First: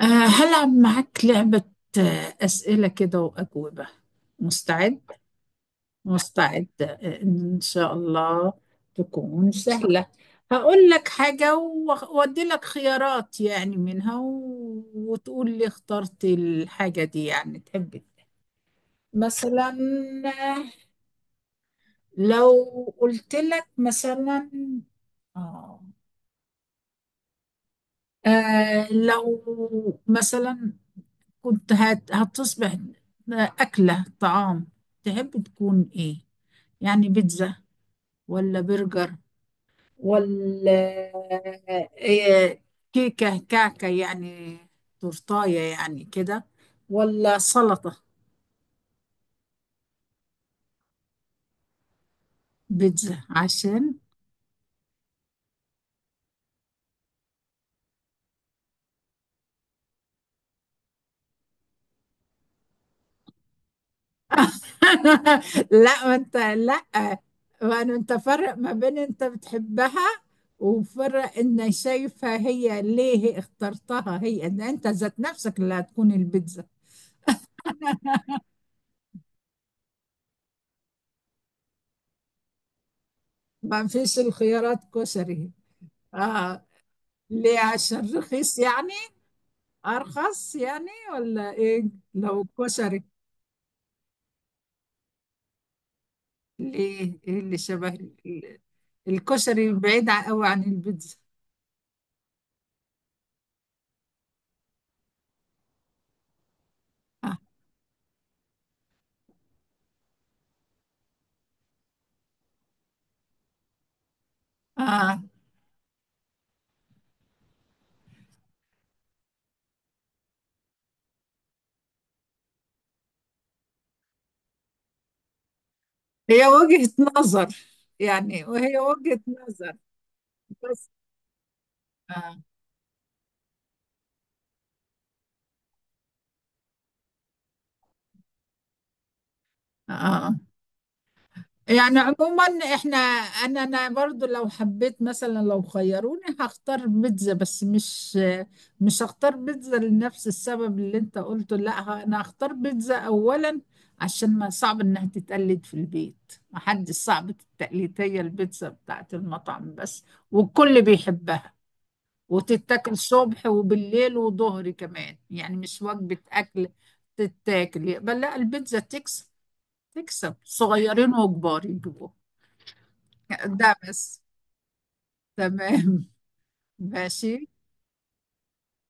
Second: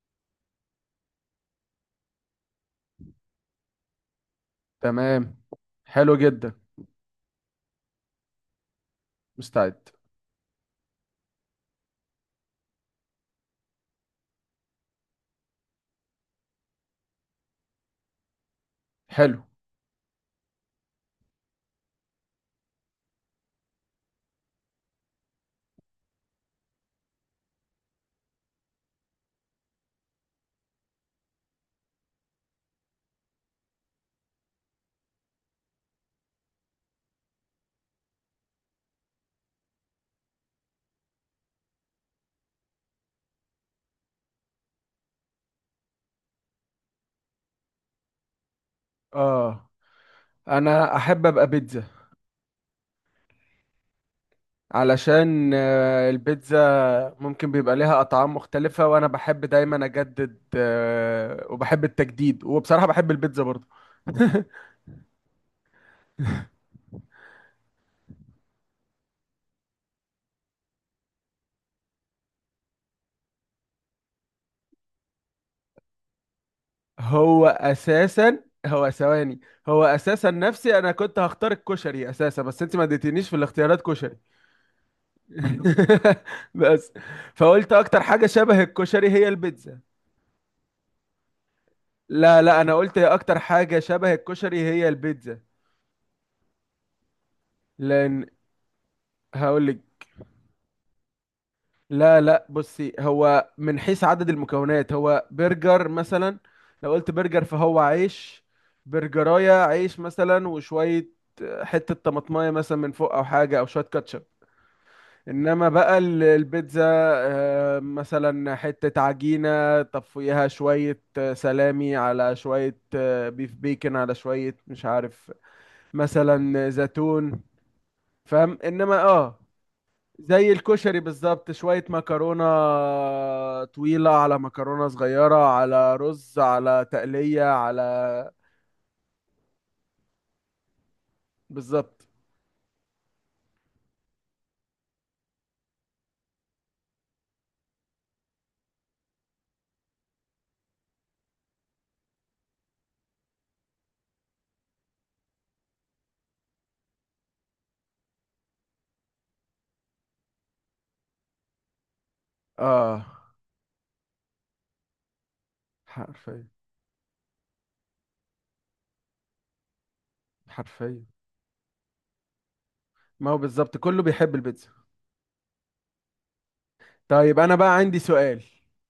هلعب معاك لعبة. أسئلة كده وأجوبة. مستعد؟ تمام. حلو جدا. مستعد، إن شاء الله تكون مستعد. سهلة. هقول لك حاجة وأدي لك خيارات يعني منها وتقول لي اخترت الحاجة دي، يعني تحب إيه. حلو. مثلا، آه، لو قلت لك مثلا، آه لو مثلا كنت هتصبح أكلة طعام، تحب تكون إيه؟ يعني بيتزا ولا برجر ولا إيه، كيكة كعكة يعني، تورتاية يعني كده، ولا سلطة؟ اه، انا احب ابقى بيتزا. بيتزا عشان. علشان البيتزا ممكن بيبقى ليها اطعام مختلفة، وانا بحب دايما اجدد، وبحب التجديد، وبصراحة بحب البيتزا برضو. لا ما انت لا، وأنا انت فرق ما بين انت بتحبها، وفرق ان شايفها، هي ليه هي اخترتها، هي ان انت ذات نفسك اللي هتكون البيتزا. هو اساسا هو ثواني هو اساسا نفسي، انا كنت هختار الكشري اساسا، بس انت ما اديتنيش في الاختيارات ما كشري. فيش الخيارات كشري. اه. بس ليه، فقلت اكتر عشان حاجة رخيص شبه يعني؟ الكشري هي البيتزا. ارخص يعني ولا ايه؟ لا لو لا، انا قلت كشري، اكتر حاجه شبه الكشري هي البيتزا. ليه، ايه اللي شبه؟ لان ال- هقول الكشري لك. بعيد قوي عن البيتزا. لا لا، بصي، هو من حيث عدد المكونات هو برجر مثلا. لو قلت آه. برجر فهو عيش. برجرايه عيش مثلا وشويه، حته طماطمايه مثلا من فوق، او حاجه، او شويه كاتشب. آه. انما بقى البيتزا مثلا حته عجينه، طب فوقيها شويه سلامي، على شويه بيف بيكن، على شويه مش عارف، هي مثلا وجهة زيتون. نظر يعني، فاهم؟ وهي انما وجهة نظر زي بس. الكشري بالظبط، شوية آه. مكرونة طويلة على مكرونة صغيرة على رز على تقلية، على آه. يعني بالظبط. عموما احنا، انا برضو لو حبيت مثلا، لو خيروني هختار بيتزا، بس مش هختار بيتزا لنفس السبب اللي انت قلته. لا، انا هختار بيتزا اولا، عشان ما صعب انها تتقلد في البيت، ما حد صعب التقليد، هي البيتزا بتاعت المطعم بس، والكل بيحبها، وتتاكل اه، صبح وبالليل وظهر كمان، يعني مش وجبة حرفيا. اكل. تتاكل بل لا، البيتزا تكسب، تكسب حرفيا، صغيرين وكبار يجيبوها. ما هو ده بالظبط كله بس. بيحب البيتزا. تمام. طيب ماشي. انا بقى عندي سؤال.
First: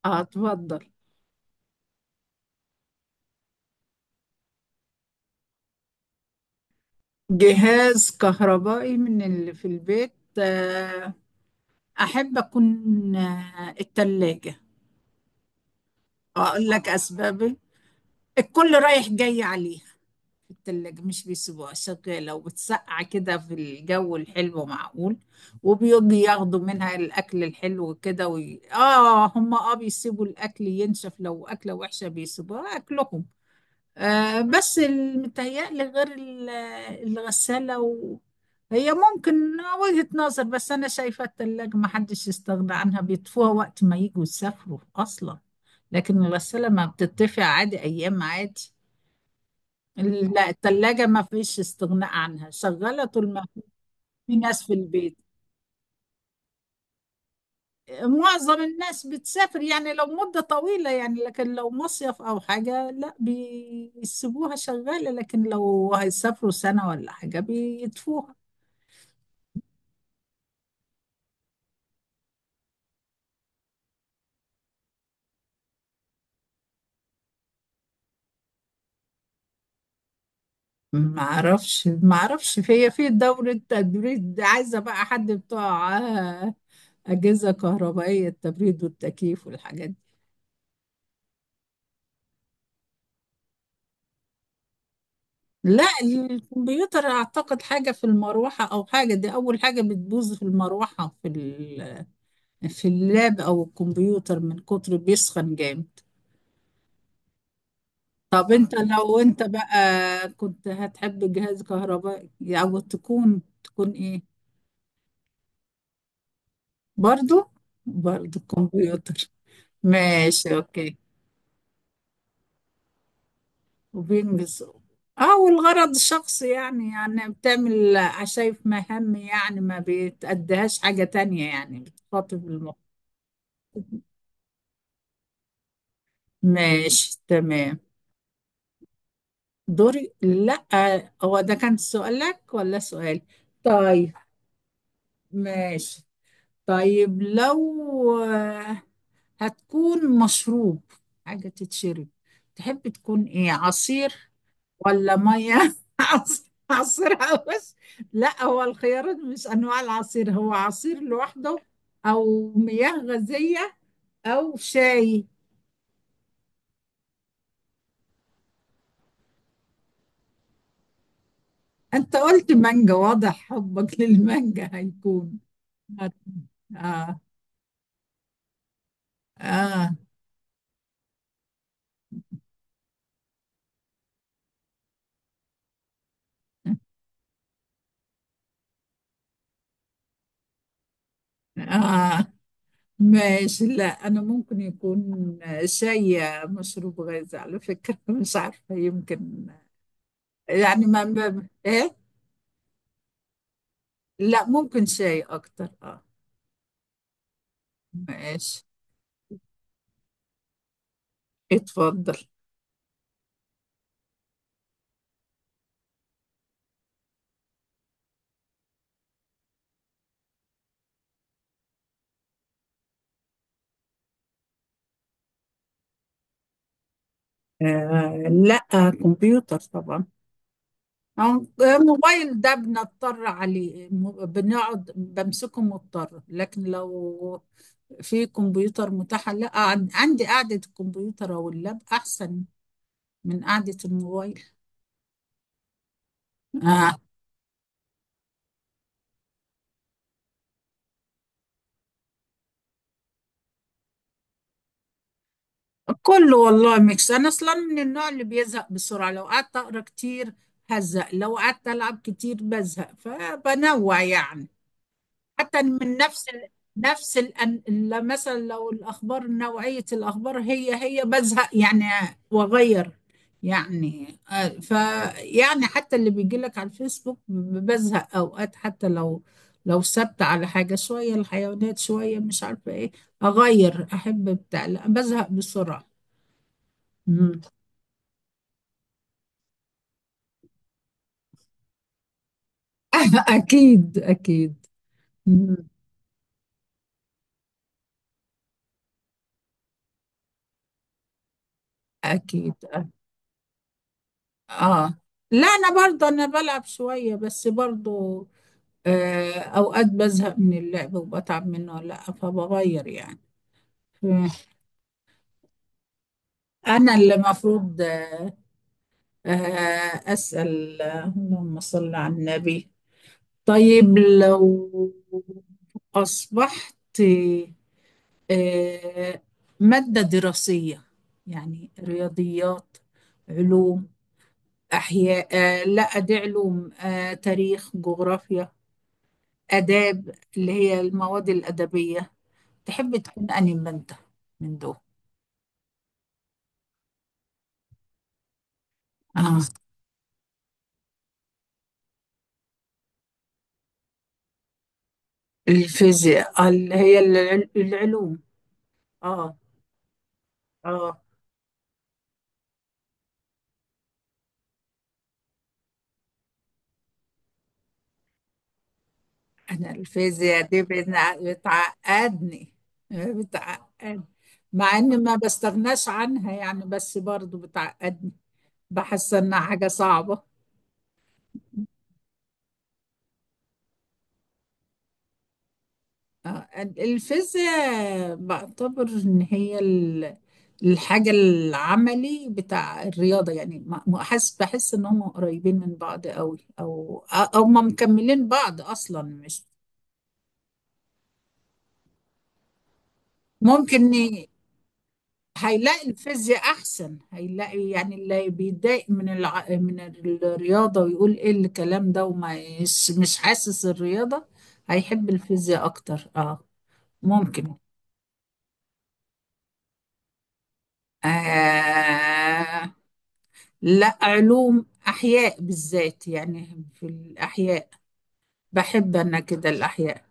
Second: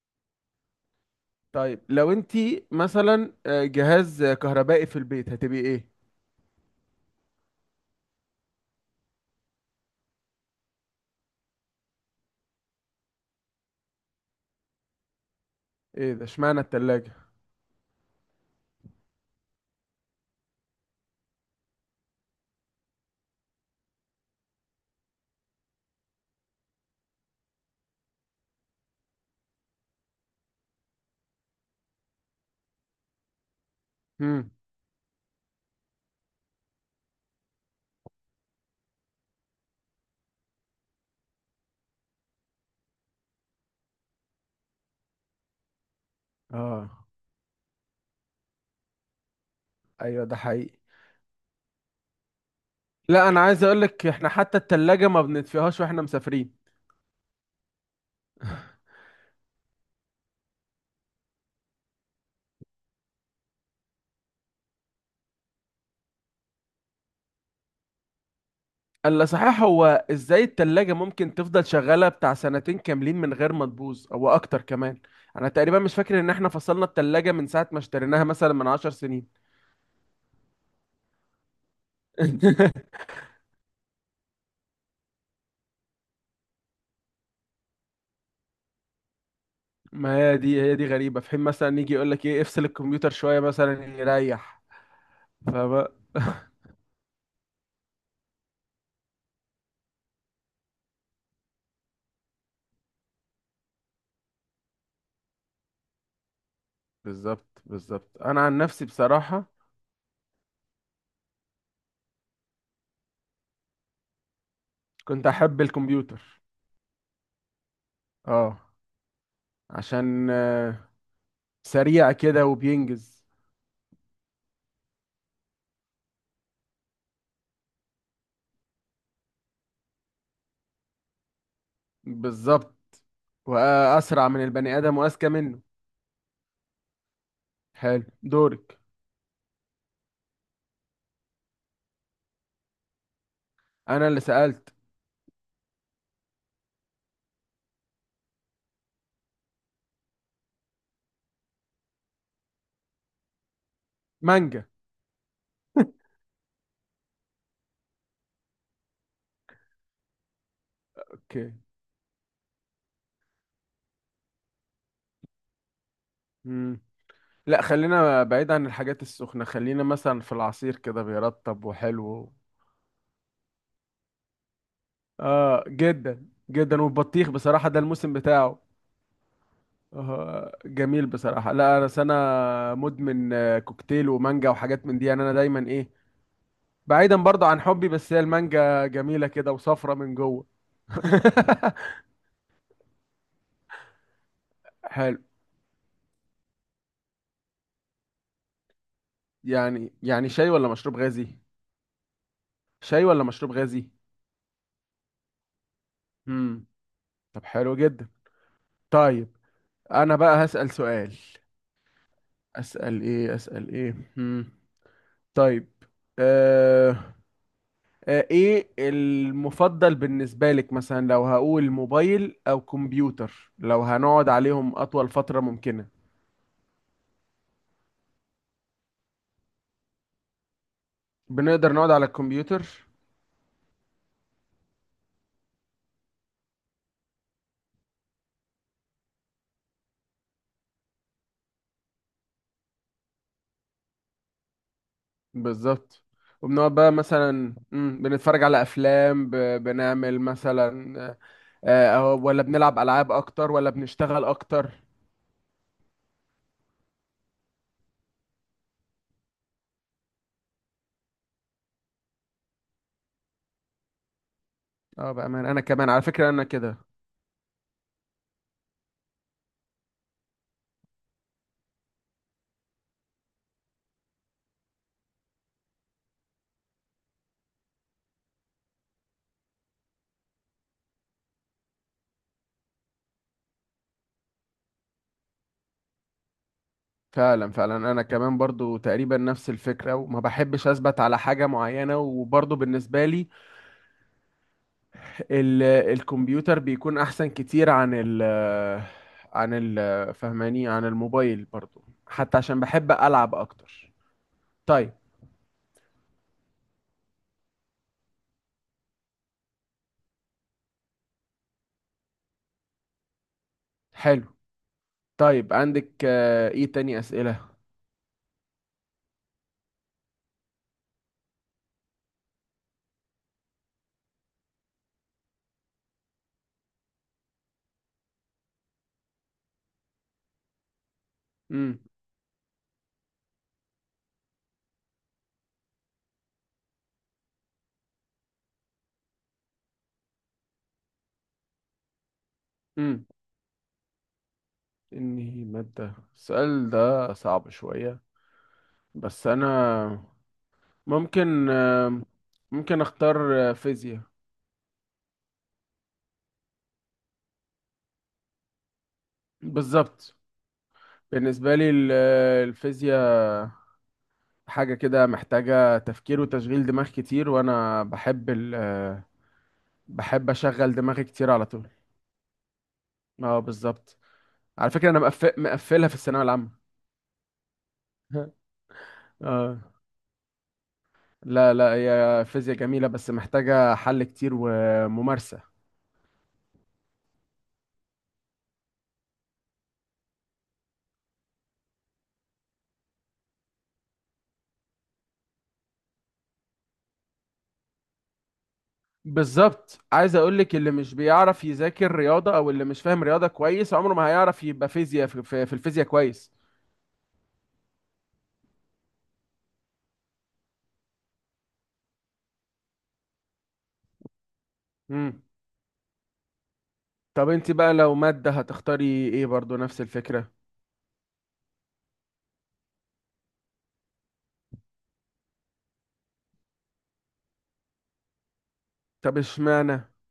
اتفضل. طيب لو انت مثلا جهاز كهربائي في البيت، هتبقي ايه؟ جهاز كهربائي من اللي في البيت، آه، أحب أكون التلاجة. ايه ده؟ اشمعنى أقول لك التلاجة؟ أسبابي. الكل رايح جاي عليها، التلاجة مش بيسيبوها شغالة، وبتسقع كده في الجو الحلو، معقول. وبيجي ياخدوا منها الأكل الحلو كده، هم، بيسيبوا الأكل ينشف، لو أكلة وحشة بيسيبوها أكلهم. امم. بس. متهيألي غير الغسالة هي ممكن وجهة نظر، بس أنا شايفة التلاجة ما حدش يستغنى عنها، بيطفوها وقت ما يجوا يسافروا أصلا. لكن الغسالة ما اه، بتطفي عادي، أيام عادي. ايوه ده لا حقيقي. التلاجة ما فيش استغناء عنها، شغالة لا، طول انا ما عايز اقولك احنا في حتى ناس في التلاجة البيت. ما بنطفيهاش واحنا مسافرين. معظم الناس بتسافر يعني لو مدة طويلة يعني، لكن لو مصيف أو حاجة لا بيسيبوها شغالة، لكن لو هيسافروا سنة ولا حاجة بيطفوها. الا صحيح، هو ازاي التلاجة ممكن تفضل شغالة بتاع سنتين كاملين من غير ما تبوظ، او اكتر كمان؟ انا تقريبا مش فاكر ان احنا فصلنا التلاجة من ساعة ما اشتريناها، مثلا من 10 سنين. ما اعرفش ما اعرفش، هي في دورة تبريد، عايزة بقى حد بتوع أجهزة كهربائية، التبريد والتكييف والحاجات دي. ما هي دي، غريبة. في حين مثلا يجي يقول لك ايه، افصل الكمبيوتر شوية مثلا يريح. لا فبقى الكمبيوتر أعتقد حاجة في المروحة، أو حاجة، دي أول حاجة بتبوظ في المروحة، في اللاب أو الكمبيوتر من كتر بيسخن جامد. بالظبط، بالظبط. انا طب عن انت نفسي لو انت بصراحة بقى كنت هتحب جهاز كهربائي، او تكون ايه؟ كنت احب الكمبيوتر. برضو. اه. كمبيوتر. عشان ماشي اوكي. سريع كده وبينجز. وبينجز. اه. والغرض الشخصي يعني بتعمل، شايف مهام، يعني ما بتأديهاش حاجة تانية، يعني بتخاطب المخ. بالظبط، واسرع من البني ادم واذكى منه. ماشي تمام. حلو، دورك. دوري، لا هو ده كان سؤالك ولا سؤال؟ انا طيب. اللي سألت. ماشي. طيب لو آه، هتكون مشروب، حاجة تتشرب، تحب تكون ايه؟ عصير مانجا. ولا مية. عصير بس. لا هو الخيارات مش انواع العصير، هو عصير اوكي. لوحده، او مياه غازية، او شاي. مم. لا، خلينا بعيد عن الحاجات السخنة، خلينا مثلا في العصير، كده بيرطب انت وحلو. قلت مانجا، واضح حبك للمانجا هيكون. اه، هت- جدا جدا. اه. والبطيخ بصراحة ده الموسم بتاعه. اه. آه جميل بصراحة. لا انا سنة مدمن كوكتيل ومانجا وحاجات من دي، يعني انا دايما ايه. بعيدا برضه عن حبي، بس هي المانجا جميلة كده وصفرة من جوه. اه. ماشي. لا انا ممكن حلو. يكون شاي، مشروب غازي على فكرة. مش عارفة، يمكن يعني شاي ولا يعني مشروب غازي؟ ايه. شاي ولا مشروب غازي؟ لا ممكن شاي اكتر. اه. امم طب حلو جدا. ماشي. طيب انا بقى هسأل سؤال. اتفضل. اسأل ايه، اسأل ايه؟ طيب. آه... ايه المفضل بالنسبة لك، مثلا لو هقول موبايل او كمبيوتر، لو هنقعد عليهم اطول فترة ممكنة؟ لا، كمبيوتر طبعا. آه، بنقدر نقعد على موبايل ده الكمبيوتر. بنضطر عليه، بنقعد بمسكه مضطر، لكن لو في كمبيوتر متاح لا، عندي قعدة الكمبيوتر او اللاب احسن من قعدة الموبايل. بالظبط. وبنقعد بقى آه مثلا، بنتفرج على افلام، بنعمل مثلا ولا بنلعب العاب اكتر، ولا بنشتغل اكتر؟ كله والله ميكس. انا اصلا من النوع اللي بيزهق بسرعه، لو قعدت اقرا كتير هزهق، لو قعدت العب كتير بزهق، فبنوع يعني. اه بأمان، انا حتى كمان من على فكرة انا كده. لا مثلا، لو الاخبار نوعيه الاخبار هي بزهق يعني، واغير. يعني ف يعني، حتى اللي بيجي لك على الفيسبوك بزهق اوقات، حتى لو ثابته على حاجه شويه الحيوانات شويه مش عارفه ايه، اغير، احب بتاع، لا بزهق بسرعه. فعلا فعلا، انا كمان برضو تقريبا نفس الفكره، وما بحبش اثبت على حاجه معينه، وبرضو بالنسبه لي اكيد اكيد. مم. الكمبيوتر بيكون احسن كتير عن ال عن ال فهماني، عن الموبايل برضو، حتى اكيد. عشان بحب العب اكتر. طيب، اه. لا انا برضه، انا بلعب شويه بس برضه اوقات بزهق من اللعب وبتعب منه، لا فبغير يعني. مم. حلو. طيب عندك ايه انا تاني اللي اسئله؟ مفروض اسال، اللهم صل على النبي. طيب لو اصبحت آه ماده دراسيه، يعني امم رياضيات، علوم، أحياء، لا دي علوم، تاريخ، جغرافيا، آداب اللي هي المواد الأدبية، تحب امم تكون أنهي أنت من دول؟ انهي ماده؟ السؤال ده صعب شويه، بس آه. انا ممكن آه، ممكن اختار فيزياء. الفيزياء، اللي هي العلوم. آه بالظبط. آه بالنسبة لي الفيزياء حاجة كده محتاجة تفكير وتشغيل دماغ كتير، وأنا أنا بحب الفيزياء دي أشغل دماغي كتير على طول. بتعقدني. اه بالظبط. بتعقد. على مع فكرة إني أنا ما بستغناش مقفلها في الثانوية عنها يعني، العامة. بس برضو بتعقدني، بحس إنها اه. حاجة صعبة. لا لا، هي فيزياء جميلة بس محتاجة حل كتير وممارسة. الفيزياء بعتبر ان هي الحاجة العملي بتاع الرياضة، يعني بحس ان هم قريبين من بعض قوي، او ما مكملين بعض اصلا مش. بالظبط، عايز أقولك اللي مش بيعرف يذاكر رياضة أو اللي مش فاهم رياضة كويس ممكن عمره ما هيعرف يبقى فيزياء في الفيزياء هيلاقي كويس. الفيزياء احسن. هيلاقي يعني اللي بيتضايق من الرياضة، ويقول ايه الكلام ده، وما مش حاسس الرياضة، هيحب مم. الفيزياء اكتر. اه. طب انت ممكن. بقى لو مادة هتختاري ايه؟ برضو نفس الفكرة. آه لا علوم، احياء بالذات، يعني في الاحياء بحب طب انا كده اشمعنى، الاحياء.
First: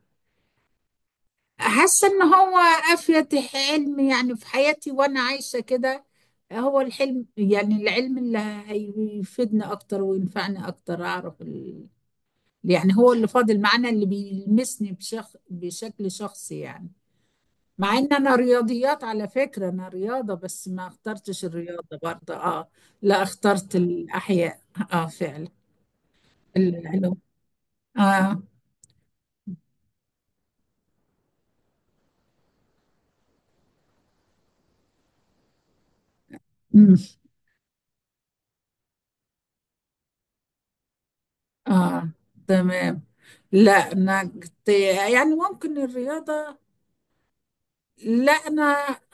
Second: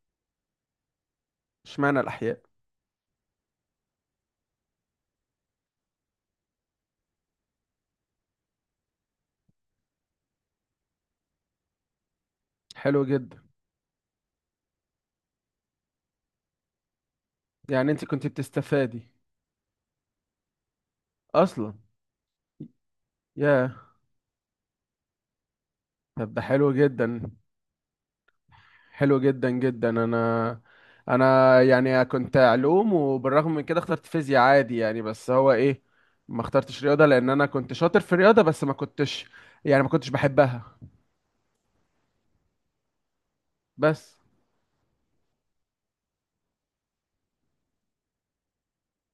حاسه ان الأحياء؟ هو افيد حلم يعني في حياتي وانا عايشه كده. هو الحلم يعني العلم اللي هيفيدني اكتر وينفعني اكتر، اعرف يعني حلو هو اللي جدا. فاضل معانا، اللي بيلمسني بشكل شخصي يعني. يعني مع انت ان كنت انا بتستفادي؟ رياضيات على فكره، انا رياضه، بس ما اخترتش أصلا. الرياضه برضه. اه. لا ياه. اخترت الاحياء. اه فعلا. طب ده حلو العلوم. جدا. اه. حلو جدا جدا. انا يعني كنت علوم، وبالرغم من كده اخترت فيزياء عادي يعني. بس هو ايه، ما اخترتش امم. رياضة لان انا كنت شاطر في الرياضة، بس ما كنتش، يعني ما كنتش بحبها. اه. تمام. لا بس. انا كنت يعني ممكن الرياضة. لا انا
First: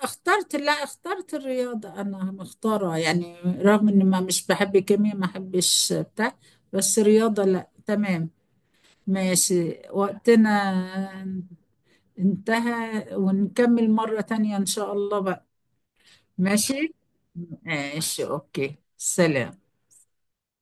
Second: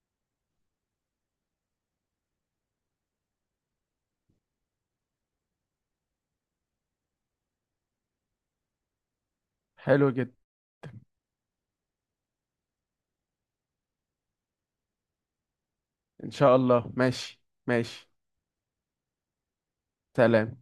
اخترت، لا اخترت الرياضة، انا مختارة يعني، رغم اني ما مش بحب كيمياء، ما بحبش بتاع، بس رياضة، لا تمام. ماشي، حلو جدا. وقتنا انتهى، ونكمل مرة تانية ان شاء الله بقى. ان شاء الله، ماشي ماشي ماشي. ماشي. اوكي. سلام. سلام.